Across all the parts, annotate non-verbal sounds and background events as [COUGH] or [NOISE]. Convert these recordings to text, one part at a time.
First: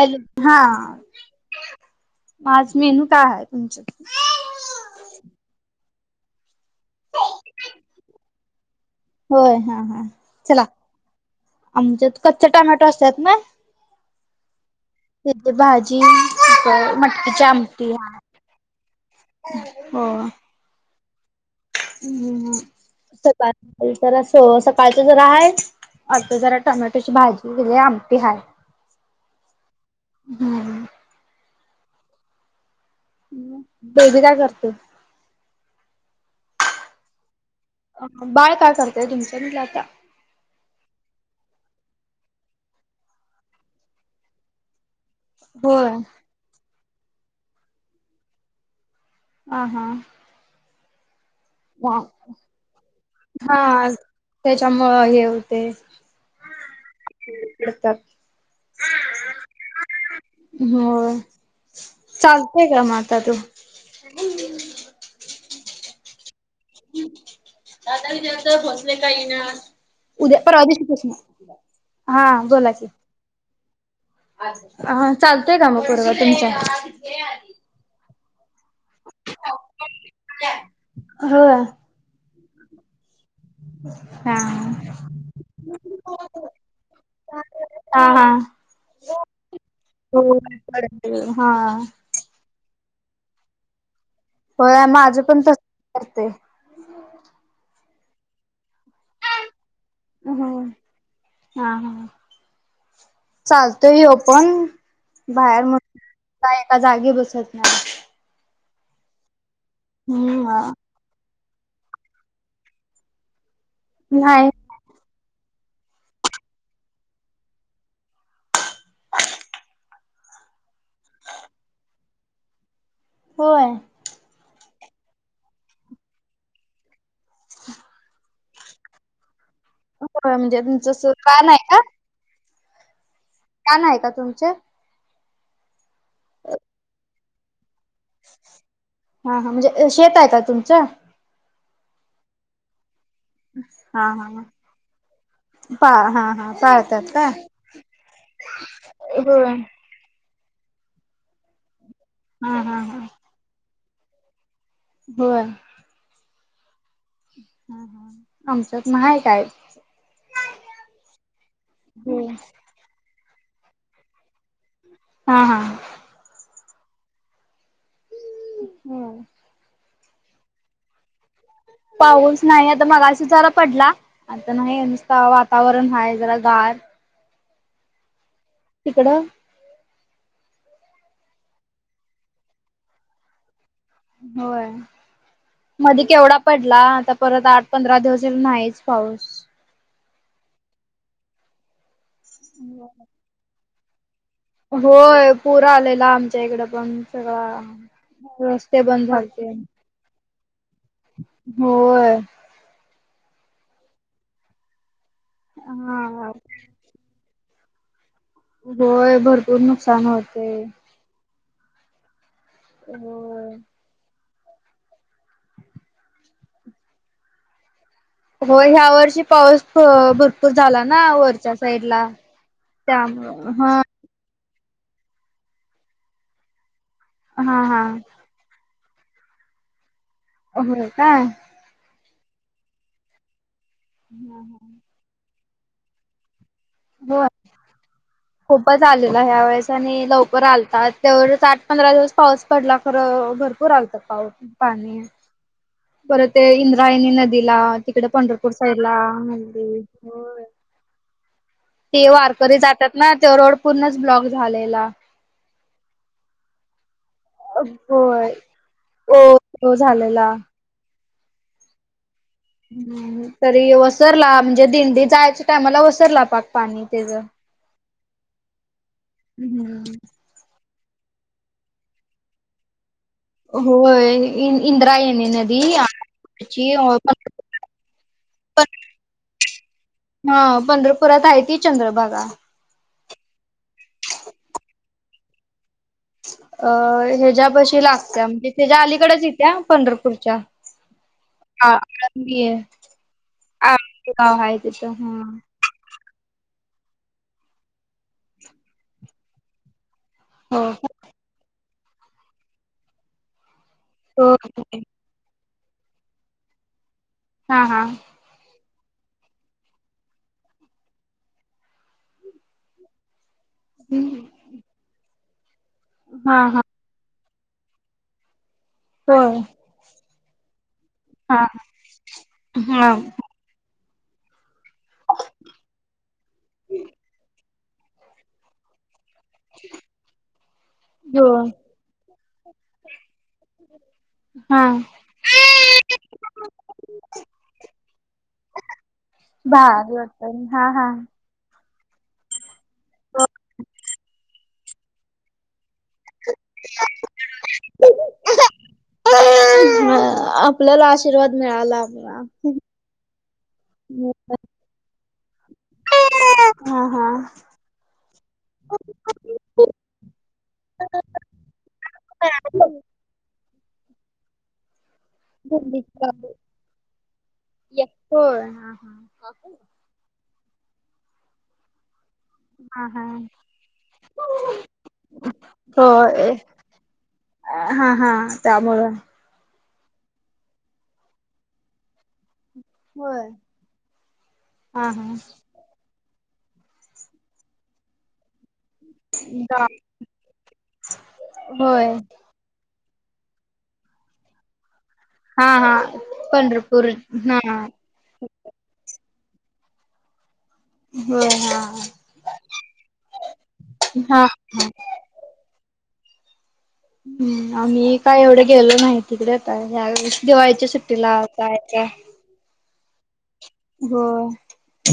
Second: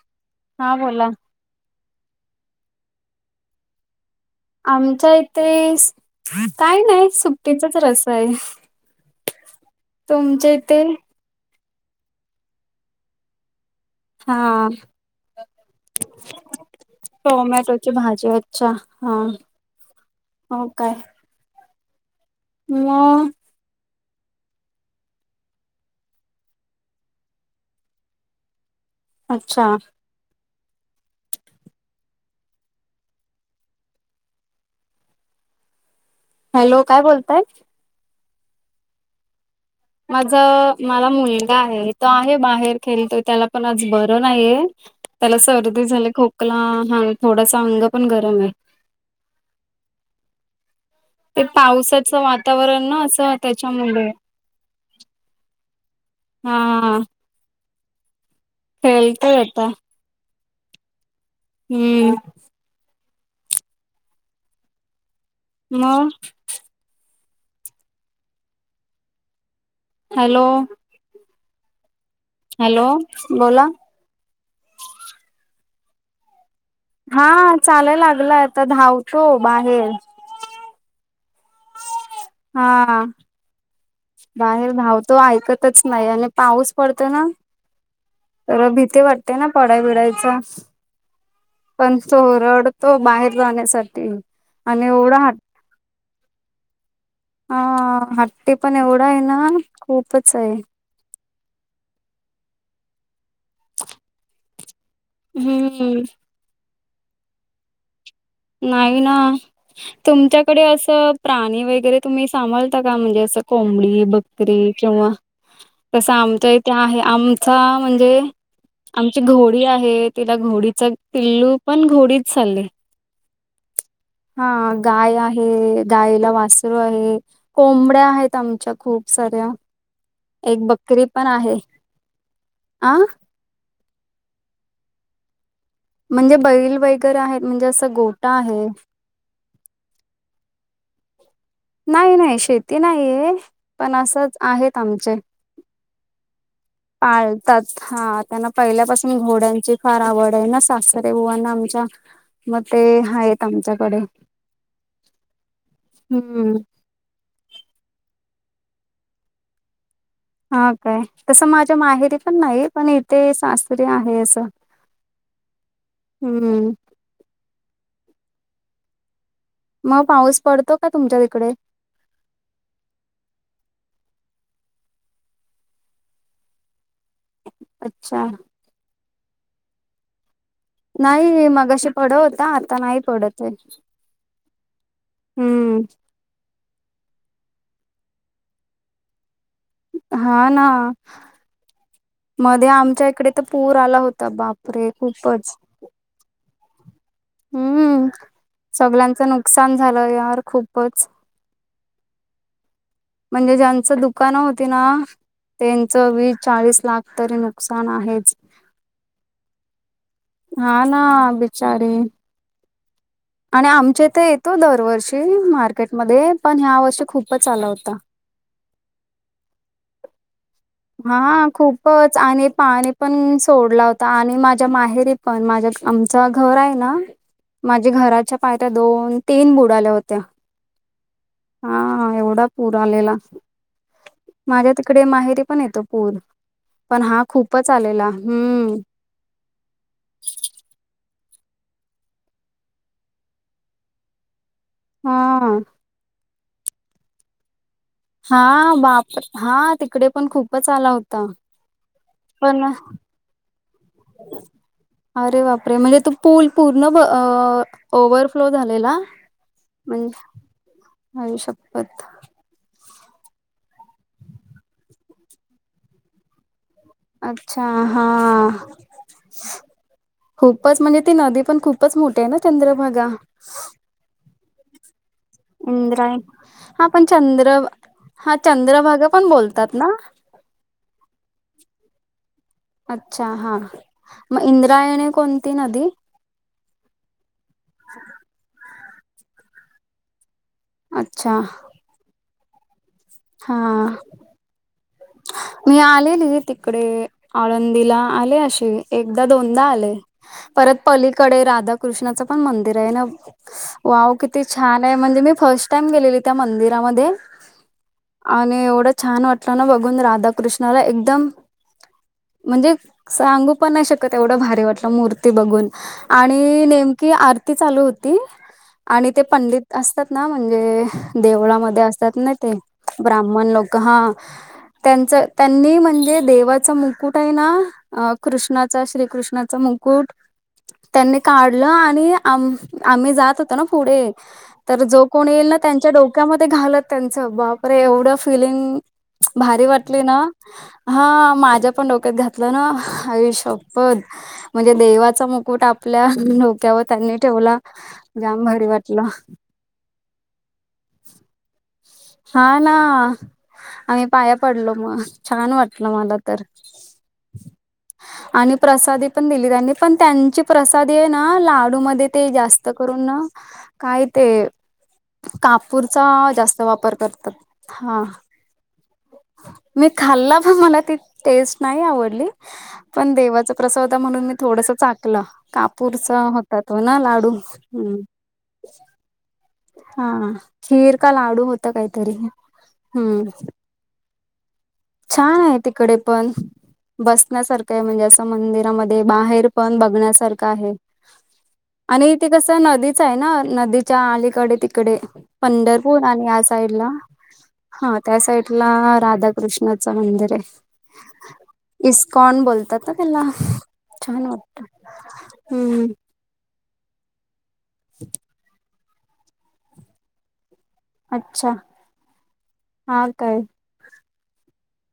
Hello हा माज menu काय आहे तुमच्याक आमच्या इथे काय नाही सुट्टीचाच रस आहे होय हा हा तुमच्या इथे म्हणजे कच्चे टॉमॅटो असतात ना हा त्याथ भाजी मटकीच्या आमटी टोमॅटोची भाजी अच्छा हा ह हो हो काय हम् हम म सकाळ जरास सकाळच जरा हाय आता जरा टोमॅटोची भाजी केल्या आमटी हाय अच्छा हम्म बबी काय करते हॅलो काय बोलताय बाळ काय करतंय तुमचं म्हंटलं आता माझं मला मुलगा आहे तो आहे बाहेर खेलतोय त्याला पण आज बरं नाही त्याला सर्दी होय झाले खोकला ह थोडासा अंग पण गरम आहे हा हा ते वा पावसाचं वातावरण ना असं हा त्याच्यामुळे त्याच्यामुळं हा करतात खेळतोय आता होय. हम्म. चालतोय का मग आता तो? मग दादा विचारतात, पोचले का? [UNINTELLIGIBLE] उद्या हॅलो परवा दिवशी पोचणार. हॅलो बोला हा चालतय का म पोरगा तुमचा? हा चालाय लागलाय आता धावतो बाहेर होय हा. हा बाहेर धावतो ऐकतच नाही आणि पाऊस पडतोय ना हा हा जरा भीती वाटते ना पडाय हो बिडायचा हा पण तो रडतो बाहेर जाण्यासाठी होय आणि एवढा माझं हट पण तसंच करतंय हा हट्टी पण एवढा आहे ना खूपच हो आहे. हा चालतोय व्ह्यो पण बाहेर म्ह हम्म का एका जागी बसत नाही नाही ना तुमच्याकडे हम्म असं प्राणी वगैरे तुम्ही सांभाळता का म्हणजे असं कोंबडी, नाही बकरी किंवा तस आमच्या इथे आहे आमचा म्हणजे आमची घोडी आहे तिला घोडीचा पिल्लू पण घोडीच चालले होय. हा गाय आहे गायला वासरू आहे. कोंबड्या आहेत आमच्या खूप साऱ्या, होय म्हणजे एक बकरी तुमचं पण कान आहे. का आं [UNINTELLIGIBLE] आहे का तुमचे? म्हणजे बैल वगैरे आहेत म्हणजे असं गोठा आहे हा हा म्हणजे शेत आहे का तुमचं? नाही नाही शेती नाहीये पण हा असंच आहेत आमचे हा हा हा पाळ पाळतात हा त्यांना पहिल्यापासून होय. घोड्यांचे फार आवड आहे ना सासरे बुवांना आमच्या मग हा हा ते हा आहेत आमच्याकडे होय. हम्म. हा हा आमच्यात न्हाय काय हा काय तसं माझ्या माहेरी होय. पण नाही पण इथे सासरी आहे असं हा हा हम्म. हम्म. मग पाऊस पडतो का तुमच्या तिकडे? पाऊस नाही आता मगाशी जरा पडला आता नाही नुसतं वातावरण हाय जरा गार अच्छा. तिकडं नाही मग अशी पडत होता आता नाही पडत आहे. होय हम्म मधे केवढा पडला. आता परत आठ पंधरा दिवस नाहीच पाऊस हा ना मध्ये आमच्या इकडे तर पूर आला होता बाप होय पूर आलेला आमच्या इकडं पण सगळा. हम्म रस्ते बंद सगळ्यांचं झालते नुकसान झालं यार खूपच. होय. म्हणजे ज्यांचं दुकानं होती ना त्यांच हा वीस, चाळीस लाख. तरी नुकसान आहेच. होय भरपूर नुकसान होत. हा ना बिचारे. होय. आणि आमच्या इथ येतो दरवर्षी मार्केटमध्ये पण ह्या वर्षी खूपच आला होता. हो ह्या वर्षी पाऊस भ भरपूर झाला ना हा वरच्या साईडला खूपच आणि पानी पण त्यामुळे हा सोडला होता. आणि माझ्या माहेरी पण माझ्या आमच घर आहे ना हा हा माझ्या घराच्या पायऱ्या दोन, तीन बुडाल्या होत्या. हो कायं. हा एवढा पूर आलेला माझ्या तिकडे माहेरी पण येतो पूर. पण हा खूपच आलेला हम्म. आलेले ह्या वेळेस. आणि लवकर आलता तेवढच आठ पंधरा दिवस पाऊस पडला खरं भरपूर आलता पाऊस. पाणी. हां. परत ते इंद्रायणी नदीला तिकडे पंढरपूर हा साईड ला नदी चाला हो ते वारकरी जातात ना तो रोड पूर्णच ब्लॉक झालेला. अरे बापरे म्हणजे तू पूल पूर्ण ओवर होय फ्लो झालेला ओ झालेला म्हणजे आईशप्पत. ह् तरी वसरला म्हणजे दिंडी जायच्या टायमाला वसरला पाक. पाणी तेज. अच्छा हा. हम्म. खूपच म्हणजे ती नदी पण खूपच मोठी आहे ना चंद्रभागा. होय इंद्रा इंद्रायणी नदी. इंद्रायणी ची हा पण चंद्र हा चंद्रभागा पण बोलतात ना. हा पंढरपुरात आहे ती चंद्रभागा. अच्छा हा मग इंद्रायण कोणती नदी. अ हिज्या पशी लागत्या म्हणजे तिच्या अलीकडच येत्या पंढरपूरच्या अच्छा आळंदी हे हा आमच गाव आहे तिथ मी आलेली तिकडे आळंदीला आले अशी एकदा दोनदा आले हो परत पलीकडे राधाकृष्णाचं पण मंदिर आहे ना वाव हो किती छान आहे म्हणजे मी फर्स्ट टाइम गेलेली त्या मंदिरामध्ये हा हा आणि एवढं छान वाटत ना बघून राधाकृष्णाला एकदम म्हणजे सांगू पण नाही शकत एवढं भारी वाटलं मूर्ती बघून हा हा आणि नेमकी आरती चालू हो ती आणि ते होय. पंडित असतात ना म्हणजे हा देवळामध्ये असतात ना ते हा ब्राम्मण लोक हा त्यांच त्यांनी म्हणजे देवाच मुकुट आहे ना अ कृष्णाचा श्रीकृष्णाचा मुकुट त्यांनी हो काढलं आणि आम्ह आम्ही जात होतो ना पुढे हा तर जो कोणी येईल ना त्यांच्या डोक्यामध्ये घालत त्यांचं बाप एवढं फिलिंग भारी वाटली ना हा माझ्या ण डोक्यात घातलं ना आईशप्पथ म्हणजे देवाच मुकुट आपल्या डोक्यावर त्यांनी ठेवला जाम भारी वाटलं आपल्याला आशीर्वाद मिळाला हा ना आम्ही पाया पडलो मग छान वाटलं मला तर हा हा. आणि प्रसादी पण दिली त्यांनी पण त्यांची प्रसादी आहे ना लाडूमध्ये ते जास्त करून काय ते कापूरचा होय जास्त वापर वार करत हा हा हा. मी खाल्ला पण मला ती टेस्ट नाही आवडली हा हा पण देवाच प्रसावदा म्हणून मी थोडस चाकलं कापूरचा होय होत त ना लाडू ह् त्यामुं हा खीर का लाडू होत काहीतरी होय. हम्म हा हा. छान आहे तिकडे पण बसण्यासारखं आहे म्हणजे असं मंदिरामध्ये बाहेर पण बघण्यासारख आहे होय. आणि त कसं नदीच आहे ना नदीच्या अलीकडे तिकडे हा हा पंढरपूर आणि या साईड पंढरपूर ला हा हा त्या साईड ला राधाकृष्णाचं मंदिर होय हा. आहे इस्कॉन बोलतात ना त्याला हा. हा. छान वाटत हम्म ह आम्ही काय एवढे गेलो नाही तिकडे आता दिवाळीच्या सुट्टी अच्छा लावताय काय हा काय हो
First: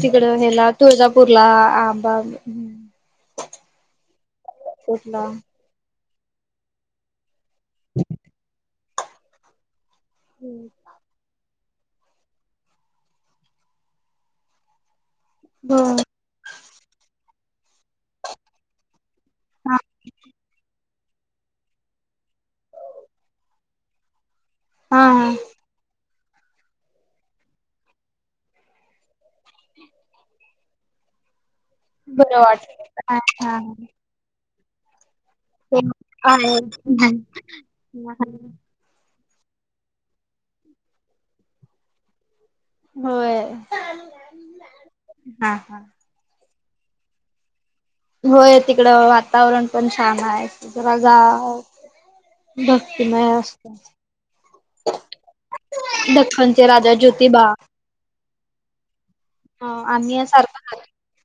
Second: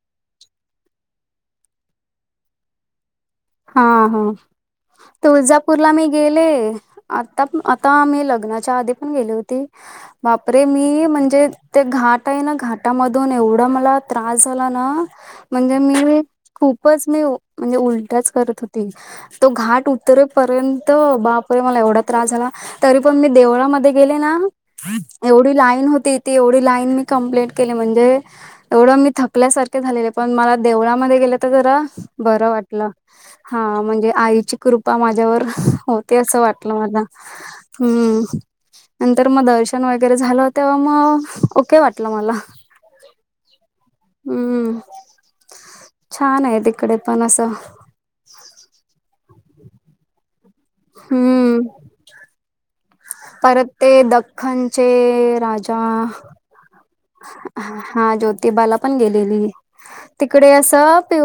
तिकड हे्याला तुळजापूरला आंबा हा हा कुठला त उुळजापूरला मी गेले आता आता मी लग्नाच्या आधी पण गेली होती हो बापरे मी म्हणजे ते घाट आहे ना घाटामधून एवढा मला त्रास झाला ना म्हणजे मी खूपच मी म्हणजे उलटाच करत होती तो हा घाट उतरेपर्यंत त बापरे मला एवढा त्रास झाला तरी पण मी देवळामध्ये गेले ना हा हा एवढी लाईन होती ती एवढी लाईन मी कंप्लीट केली म्हणजे एवढं मी थपल्यासारखे झालेले पण मला देवळामध्ये गेले तर जरा बरं वाटलं हा म्हणजे आईची कृपा माझ्यावर होते असं आहे वाटलं मझ हम्म नंतर मग दर्शन वगैरे झालं तेव्हा मग ओके वाटलं मला होय हम्म हा हा छान आहे तिकडे पण असं होय तिकडं वातावरण पण छान आहे ज गा हम्म भक्तमय परत असत ते दख्खनचे राजा दख्खनचे राजा जोतिबा हा ज्योतिबाला पण गेलेली ह आम्ही तिकडे अस सारखं पि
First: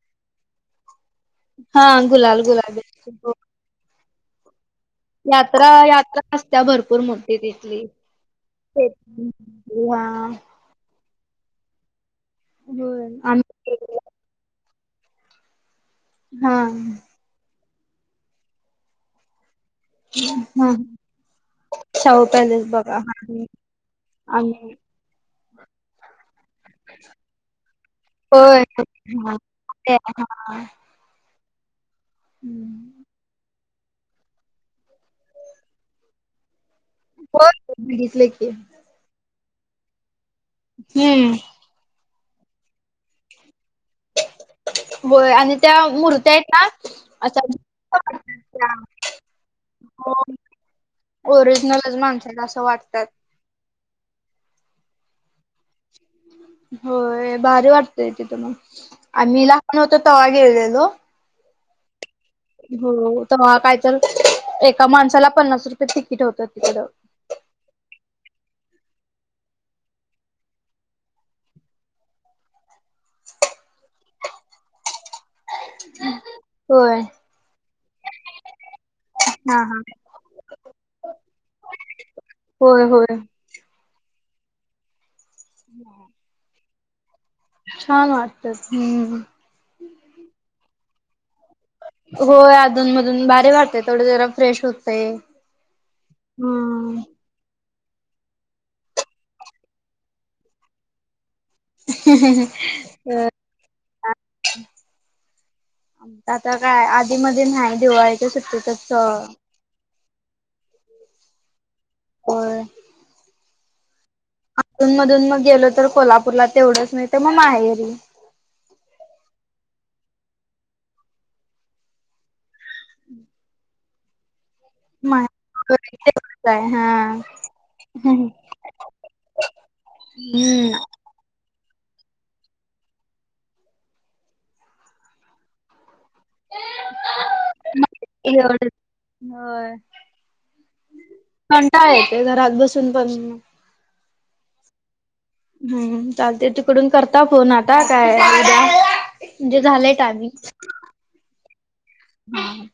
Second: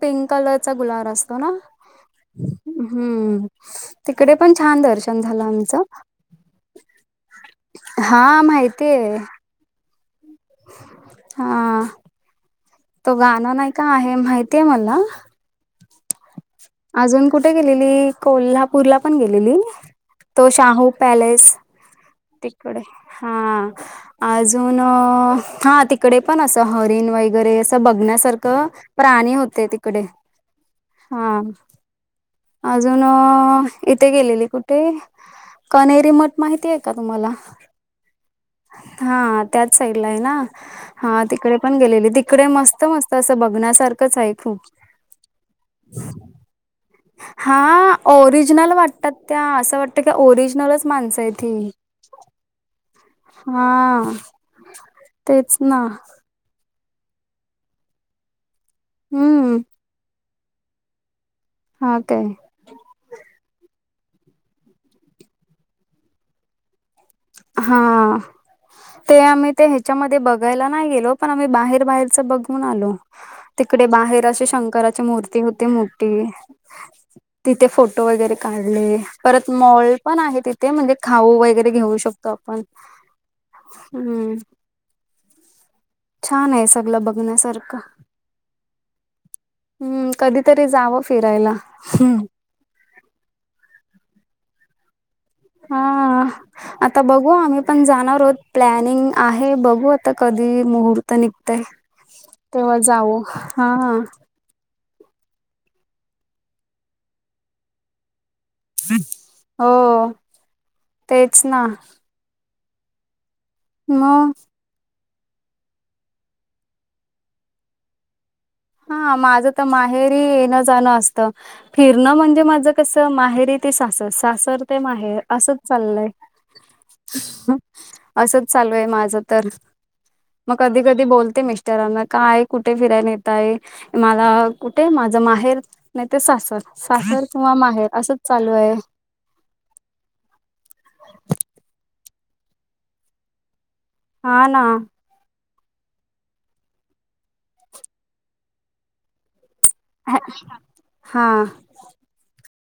पिंक कलरचा गुलार असतो ना हा गुलाल गुलाबी हम्म तिकडे पण छान दर्श यात्रा यात्रा असत्या भरपूर मोठी तिथली हा माहितीय हो हा हा होय तो गाणं नाही आम्ही का आहे माहितीय मला हा अजून कुठे गेलेली कोल्हापूरला पण गेलेली तो हा शाहू पॅलेस शाहू पॅलेस तिकडे बघा हा आम्ही अजून अ हा ते तिकडे पण असं हरीण वगैरे असं होय बघण्यासारखं प्राणी हा होते ते तिकडे हा हा अजून इथे गेलेली कुठे कणेरी मठ माहिती आहे का तुम्हाला बघितलेय की. हा त्याच साईडला आहे ना हा हम्म तिकडे पण गेलेली तिकडे मस्त मस्त असं बघण्यासारखंच आहे. खूप होय आणि त्या मुरत्या आहेत ना. हा अशा ओरिजनल वाटतात त्या असं वाटतं की ओरिजनलच माणसं आहेत ही. पण असं वाटतायत. हा तेच ना. होय भारी वाटतेय तिथ मग आम्ही हम्म लहान होतो तवा गेलेलो. हा काय. हो तवा काय तर एका माणसाला पन्नास रुपय तिकीट होतं तिकडं. हा. ते आम्ही ते ह्याच्यामध्ये बघायला नाही गेलो पण आम्ही बाहेर बाहेरच बघून आलो. तिकडे बाहेर अशी शंकराची मूर्ती होती मोठी. होय. तिथे फोटो वगैरे काढले परत हा हा मॉल पण आहे तिथे म्हणजे खाऊ वगैरे घेऊ शकतो आपण होय होय हा. ह [UNINTELLIGIBLE] छान आहे सगल बघण्यासारखं. वाटतात हम्म. हम्म कधीतरी जावं फिरायला. होय अधूनमधून भारी वाटते थोडं जरा फ्रेश होतय. हा हम्म. आता बघु. हो आम्ही पण जाणार आहेत प्लॅनिंग आहे बघू आता कधी मुहूर्त तर निघतय तेव्हा जाऊ हा. आमच आता काय आधीमधी नाही दिवाळीच्या सुट्टीत. तस. हो तेच ना. होय. मग. अधून मधून मग गेलो तर कोल्हापूरला तेवढंच नाहीतर मग माहेरी. हा माझं तर माहेरी येणं जाणं असतं फिरणं म्हणजे माझं कस माहेरी ते सासर सासर ते माहेर असंच माहेरी चाललंय. तेवढंच आहे हा. असंच चालू आहे माझं तर. मग हम्म कधी कधी बोलते म मिश मिस्टरांना काय कुठे फिराय नेताय मला कुठे माझ माहेर नाही ते सासर सासर किंवा माहेर असंच चालू एवढंच आहे. होय कंटाळा येतोय घरात बसून पण मग हा ना. हम् चालते तिकडून करता फोन आता काय उद्या म्हणजे झालेय टायमिंग हा हम्म.